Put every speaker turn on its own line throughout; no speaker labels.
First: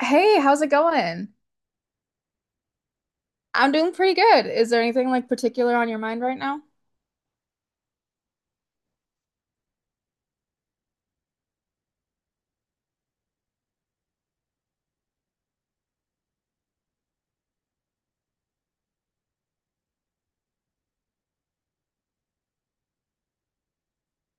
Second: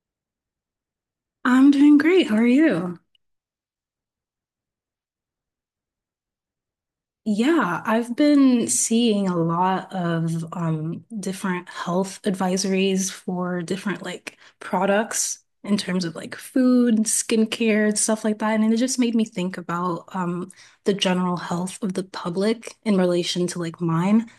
Hey, how's it going?
I'm doing great. How are you?
I'm doing pretty good. Is there anything like particular on your mind right now?
Yeah, I've been seeing a lot of different health advisories for different like products in terms of like food, skincare, and stuff like that. And it just made me think about the general health of the public in relation to like mine.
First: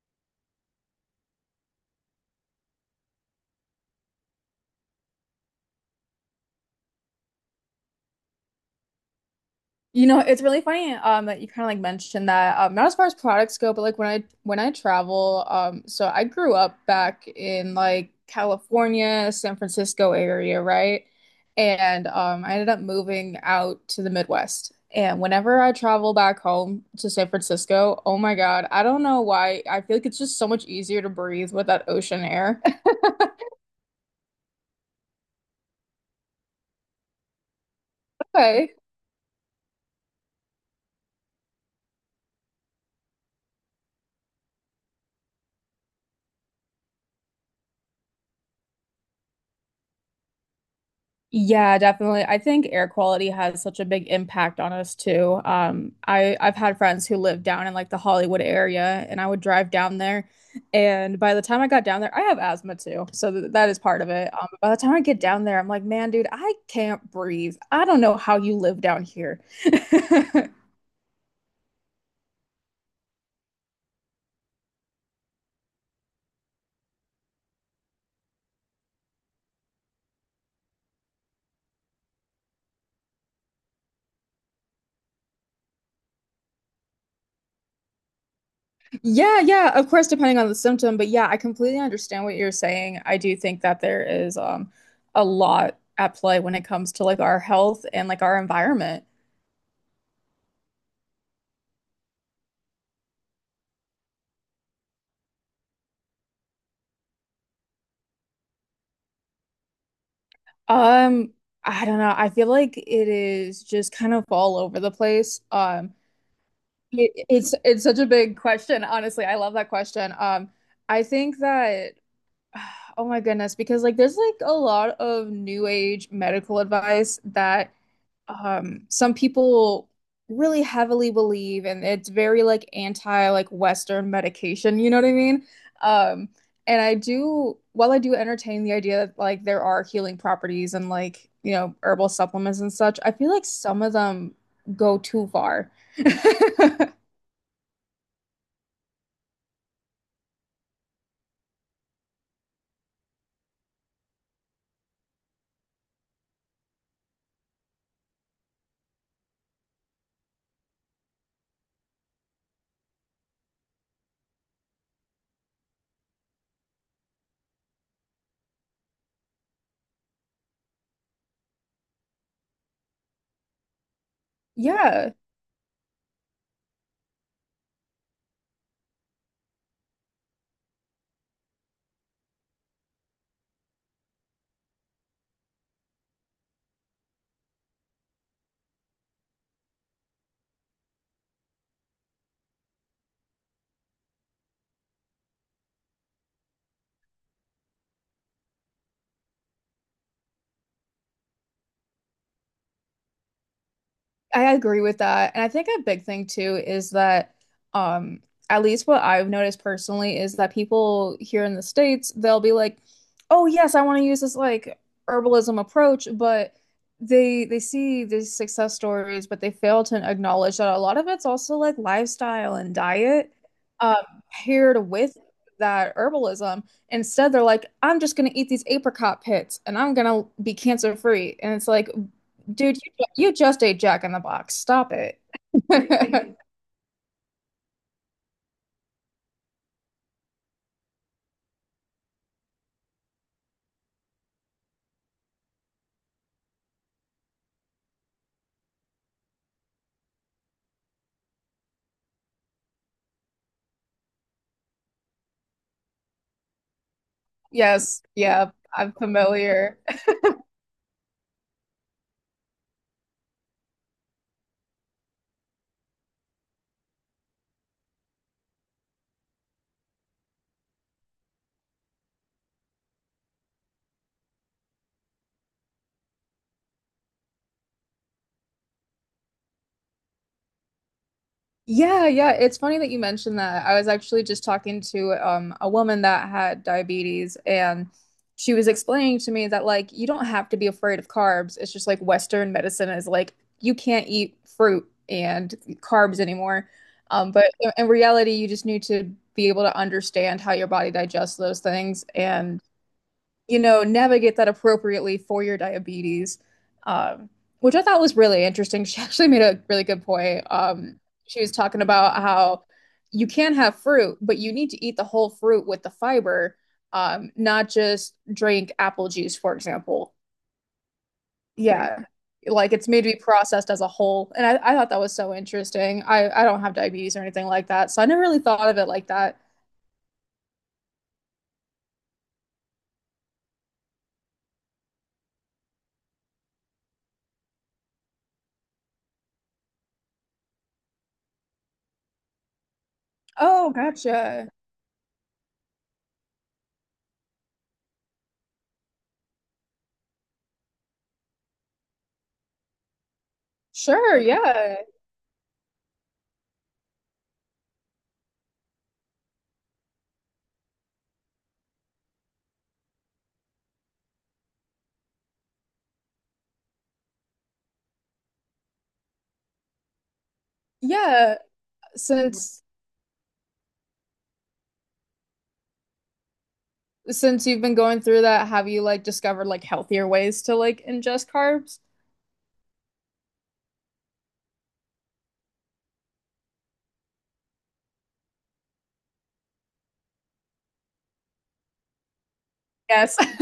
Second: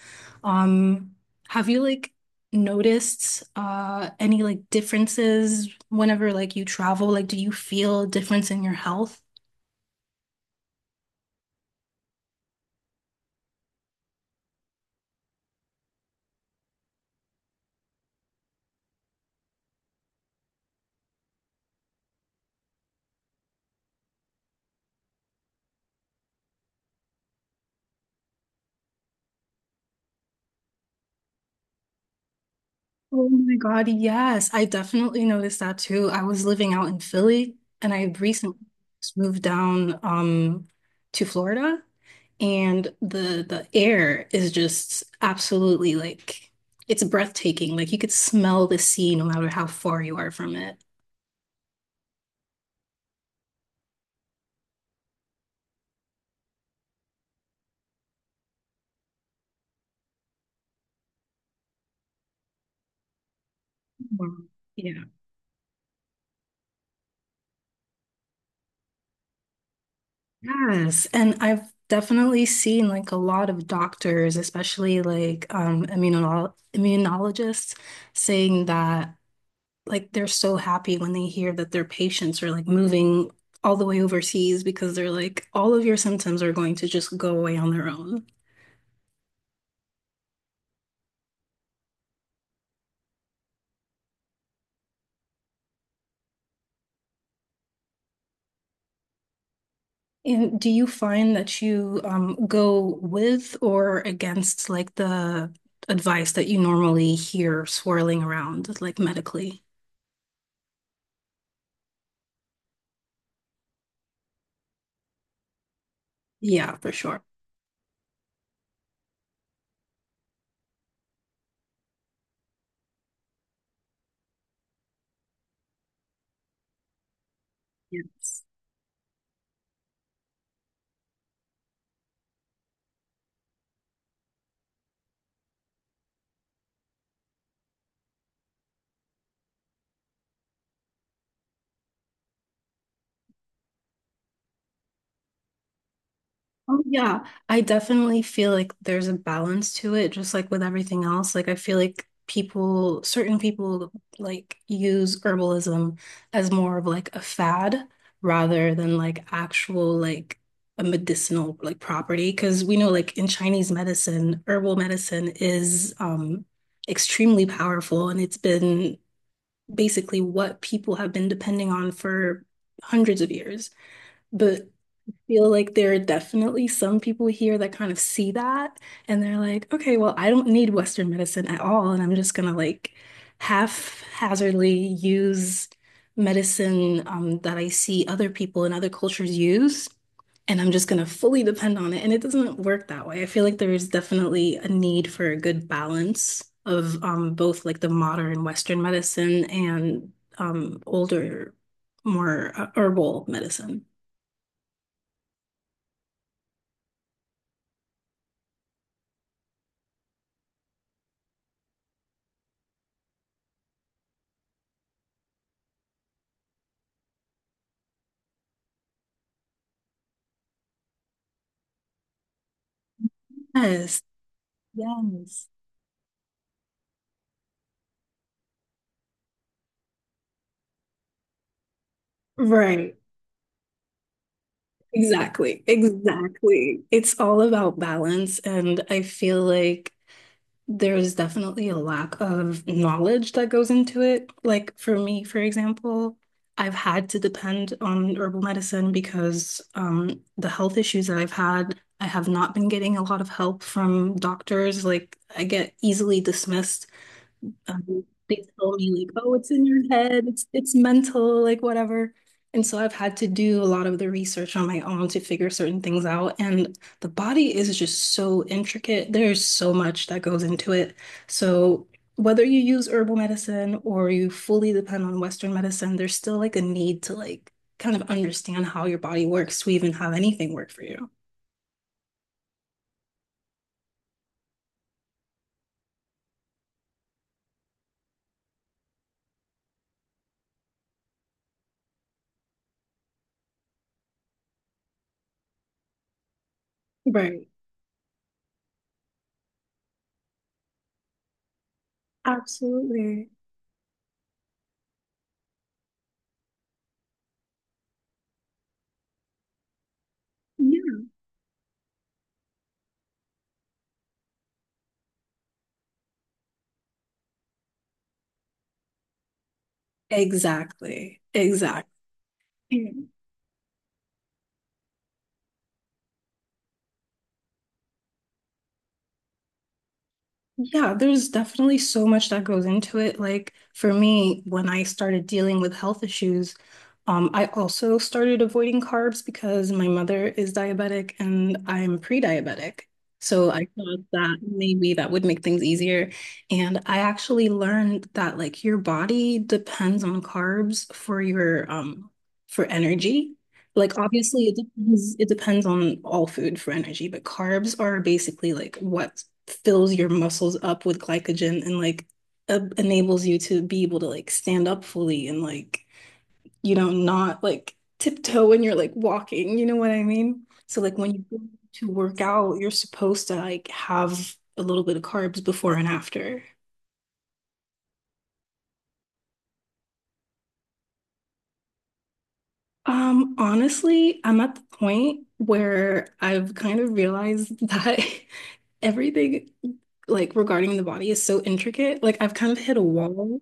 Um, have you like noticed any like differences whenever like you travel? Like, do you feel a difference in your health?
You know, it's really funny that you kind of like mentioned that not as far as products go, but like when I travel so I grew up back in like California, San Francisco area, right? And I ended up moving out to the Midwest. And whenever I travel back home to San Francisco, oh my God, I don't know why. I feel like it's just so much easier to breathe with that ocean air.
Oh my God, yes. I definitely noticed that too. I was living out in Philly and I had recently
Okay.
just moved down to Florida and the air is just absolutely like it's breathtaking. Like you could smell the sea no matter how far you are from it.
Yeah, definitely. I think air quality has such a big impact on us too. I've had friends who live down in like the Hollywood area, and I would drive down there, and by the time I got down there, I have asthma too, so th that is part of it.
Wow.
By the time I
Yeah.
get down there, I'm like, man, dude, I can't breathe. I don't know how you live down here.
Yes. And I've definitely seen like a lot of doctors, especially like immunologists, saying that like they're so happy when they hear that their patients are like moving all the way overseas because they're like, all of your symptoms are going to just go away on their own.
Yeah, yeah, of course, depending on the symptom, but yeah, I completely understand what you're saying. I do think that there is a lot at play when it comes to like our health and like our environment.
And do you find that you go with or against like the advice that you normally hear swirling around, like medically?
Um, I don't know. I feel like it is just kind of all over the place.
Yeah, for
It,
sure.
it's it's such a big question, honestly. I love that question. I think that oh my goodness, because like there's like a lot of new age medical advice that
Yes.
some people really heavily believe, and it's very like anti like Western medication, you know what I mean? Um and I do, while I do entertain the idea that like there are healing properties and, like, you know, herbal supplements and such, I feel like some of them go too far.
Oh, yeah. I definitely feel like there's a balance to it, just like with everything else. Like, I feel like people, certain people, like use herbalism as more of like a fad rather than like actual, like a medicinal like property. Because we know, like in Chinese medicine, herbal medicine is extremely powerful and it's been basically what people have been depending on for hundreds of years. But
Yeah.
feel like there are definitely some people here that kind of see that and they're like, okay, well, I don't need Western medicine at all, and I'm just gonna like haphazardly use medicine that I see other people in other cultures use, and I'm just gonna fully depend on it. And it doesn't work that way. I feel like there is definitely a need for a good balance of both like the modern Western medicine and older, more herbal medicine.
I agree with that. And I think a big thing too is that um at least what I've noticed personally is that people here in the States, they'll be like, "Oh yes, I want to use this like herbalism approach," but they see these success stories, but they fail to acknowledge that a lot of it's also like lifestyle and diet um
Yes.
paired with
Yes.
that herbalism. Instead, they're like, "I'm just going to eat these apricot pits and I'm going to be cancer free." And it's like, dude,
Right.
you just ate Jack in the Box. Stop it.
Exactly. Exactly. It's all about balance. And I feel like there's definitely a lack of knowledge that goes into it. Like for me, for example, I've had to depend on herbal medicine because the health issues that I've had, I have not been getting a lot of help from doctors. Like I get easily dismissed.
Yes,
They
yeah,
tell
I'm
me like, oh, it's in
familiar.
your head, it's mental, like whatever. And so I've had to do a lot of the research on my own to figure certain things out. And the body is just so intricate. There's so much that goes into it. So whether you use herbal medicine or you fully depend on Western medicine, there's still like a need to like kind of understand how your body works to even have anything work for you.
Yeah, yeah. It's funny that you mentioned that. I was actually just talking to a woman that had diabetes, and she was explaining to me that like you don't have to be afraid of carbs. It's just like Western medicine is like you can't eat fruit and carbs anymore. But
Right.
in reality, you just need to be able to understand how your body digests those things and,
Absolutely.
you know, navigate that appropriately for your diabetes, um, which I thought was really interesting. She actually made a really good point.
Yeah.
She was talking about how you can have fruit, but you need to eat the whole fruit with the fiber, not just drink apple juice, for example.
Exactly. Exactly.
Yeah. Like it's made to be processed as a whole. And I thought that was so interesting. I don't have diabetes or anything like that. So I never really thought of it like that.
Yeah, there's definitely so much that goes into it. Like for me, when I started dealing with health issues, I also started avoiding carbs because my mother is diabetic and I'm pre-diabetic. So I
Oh,
thought that
gotcha.
maybe that would make things easier. And I actually learned that like your body depends on carbs for your for energy. Like
Sure.
obviously it
Yeah.
depends it depends on all food for energy, but carbs are basically like what fills your muscles up with glycogen and like enables you to be able to like stand up fully and like you know not like tiptoe when you're like walking, you know what I mean, so like when you
Yeah.
go to work out
Since
you're supposed to like have a little bit of carbs before and after.
since you've been going through that, have you like discovered like healthier ways to like ingest carbs?
Honestly I'm at the point where I've kind of realized that everything like regarding the body is so intricate, like I've kind of hit a
Yes.
wall.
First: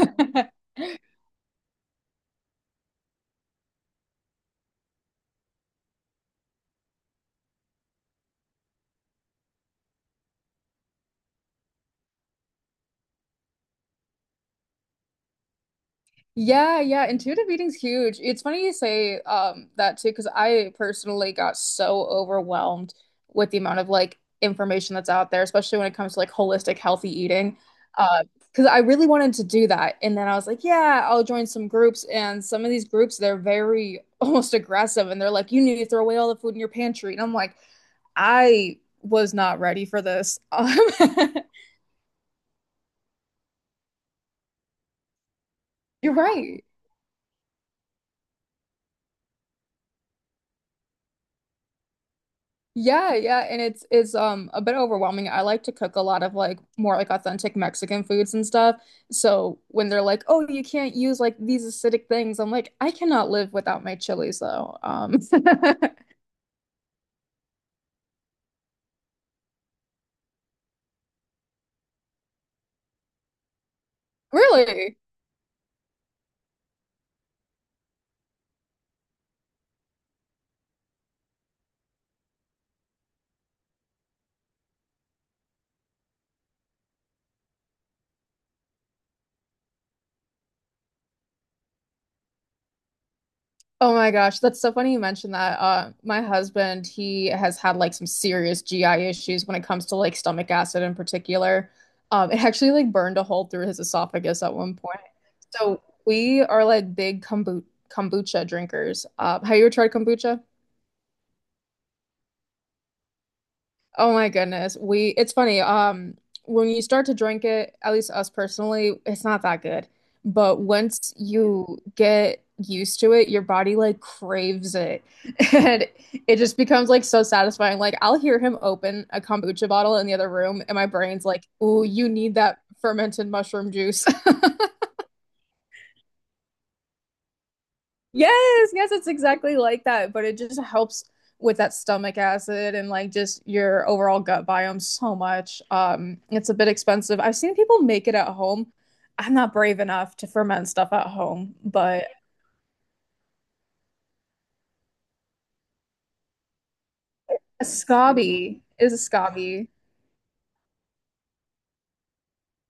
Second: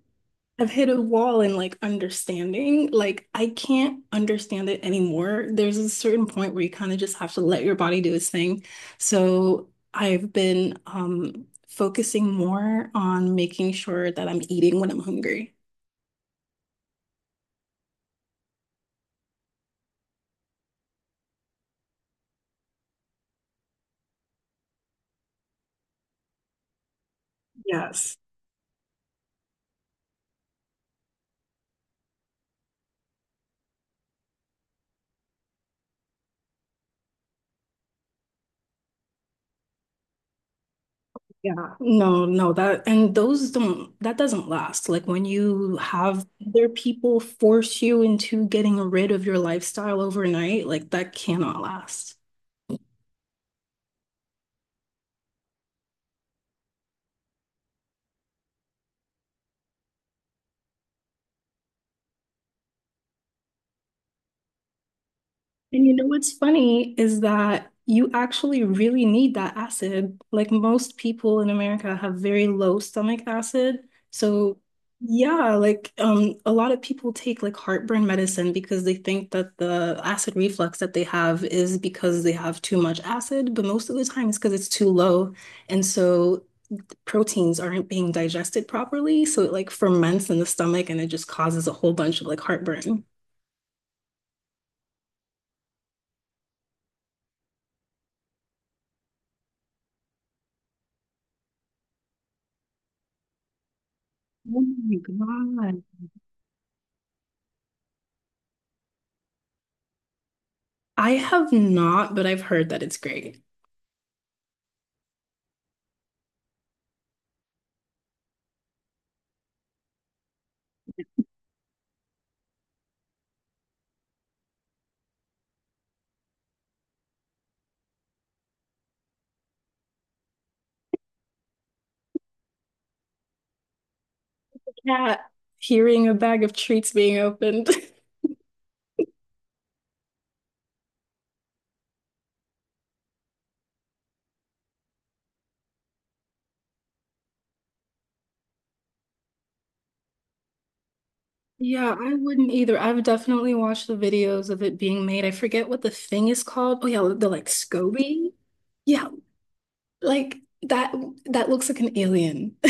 I've hit a wall in like understanding. Like I can't understand it anymore. There's a certain point where you kind of just have to let your body do its thing. So I've been focusing more on making sure that I'm eating when I'm hungry.
Yeah, yeah, intuitive eating's huge. It's funny you say that too, because I personally got so overwhelmed with the amount of like information that's out there, especially when it comes to like holistic healthy eating.
Yes.
Uh, because I really wanted to do that. And then I was like, yeah, I'll join some groups. And some of these groups, they're very almost aggressive and they're like, you need to throw away all the food in your pantry. And I'm like, I was not ready for this.
Yeah. No, no, that and those don't that doesn't last. Like when you
You're
have
right.
other people force you into getting rid of your lifestyle overnight, like that cannot last. And
Yeah, yeah, and it's a bit overwhelming. I like to cook a lot of like more like authentic Mexican foods and stuff. So when they're like, "Oh, you can't use like these acidic things," I'm like, "I cannot live without my chilies though."
you know what's funny is that you actually really need that acid. Like most people in America have very low stomach acid. So
Really.
yeah, like a lot of people take like heartburn medicine because they think that the acid reflux that they have is because they have too much acid, but most of the time it's because it's too low. And so proteins aren't being digested properly. So it like ferments in the stomach and it just causes a whole bunch of like heartburn.
Oh my gosh, that's so funny you mentioned that. My husband, he has had like some serious GI issues when it comes to like stomach acid in particular. It actually like burned a hole through his esophagus at
Oh
one
my
point. So
God.
we are like big kombucha drinkers. Have you ever tried kombucha?
I have not, but I've heard that it's great.
Oh my goodness. We it's funny. When you start to drink it, at least us personally, it's not that good. But once you get used to it, your body like craves it. And it just becomes like so satisfying. Like I'll hear him open a kombucha bottle in the other room and my brain's like, "Ooh, you need that fermented mushroom juice."
Cat hearing a bag of treats being opened.
Yes, yes, it's exactly like that, but it just helps with that stomach acid and like just your overall gut biome so much. It's a bit expensive. I've seen people make it at home. I'm not brave enough to ferment stuff at home,
Yeah,
but
I wouldn't either. I've definitely watched the videos of it being made. I forget what the thing is called. Oh yeah, the like
a
SCOBY.
scabi is a
Yeah,
scabi.
like that that looks like an alien.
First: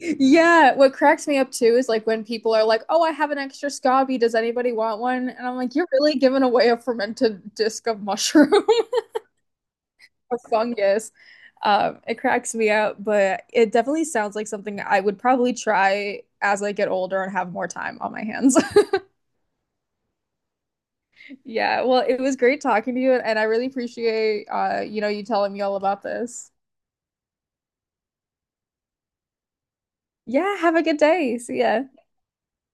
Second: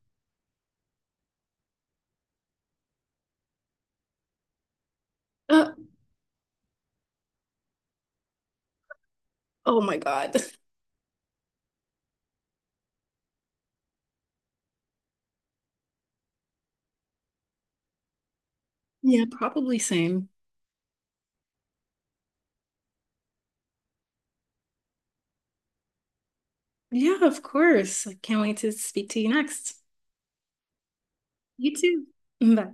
Yeah, what cracks me up too is like when people are like, "Oh, I have an extra scabi. Does anybody want one?" And I'm
Uh,
like, "You're really giving away a fermented disc of mushroom."
oh my God.
A fungus. It cracks me up, but it definitely sounds like something I would probably try as I get older and have more time on my hands.
Yeah, probably same.
Yeah, well, it was great talking to you, and I really appreciate you know, you telling me all about this.
Yeah, of course. I can't wait to speak to you next.
Yeah, have a good day. See
You
ya.
too. Bye.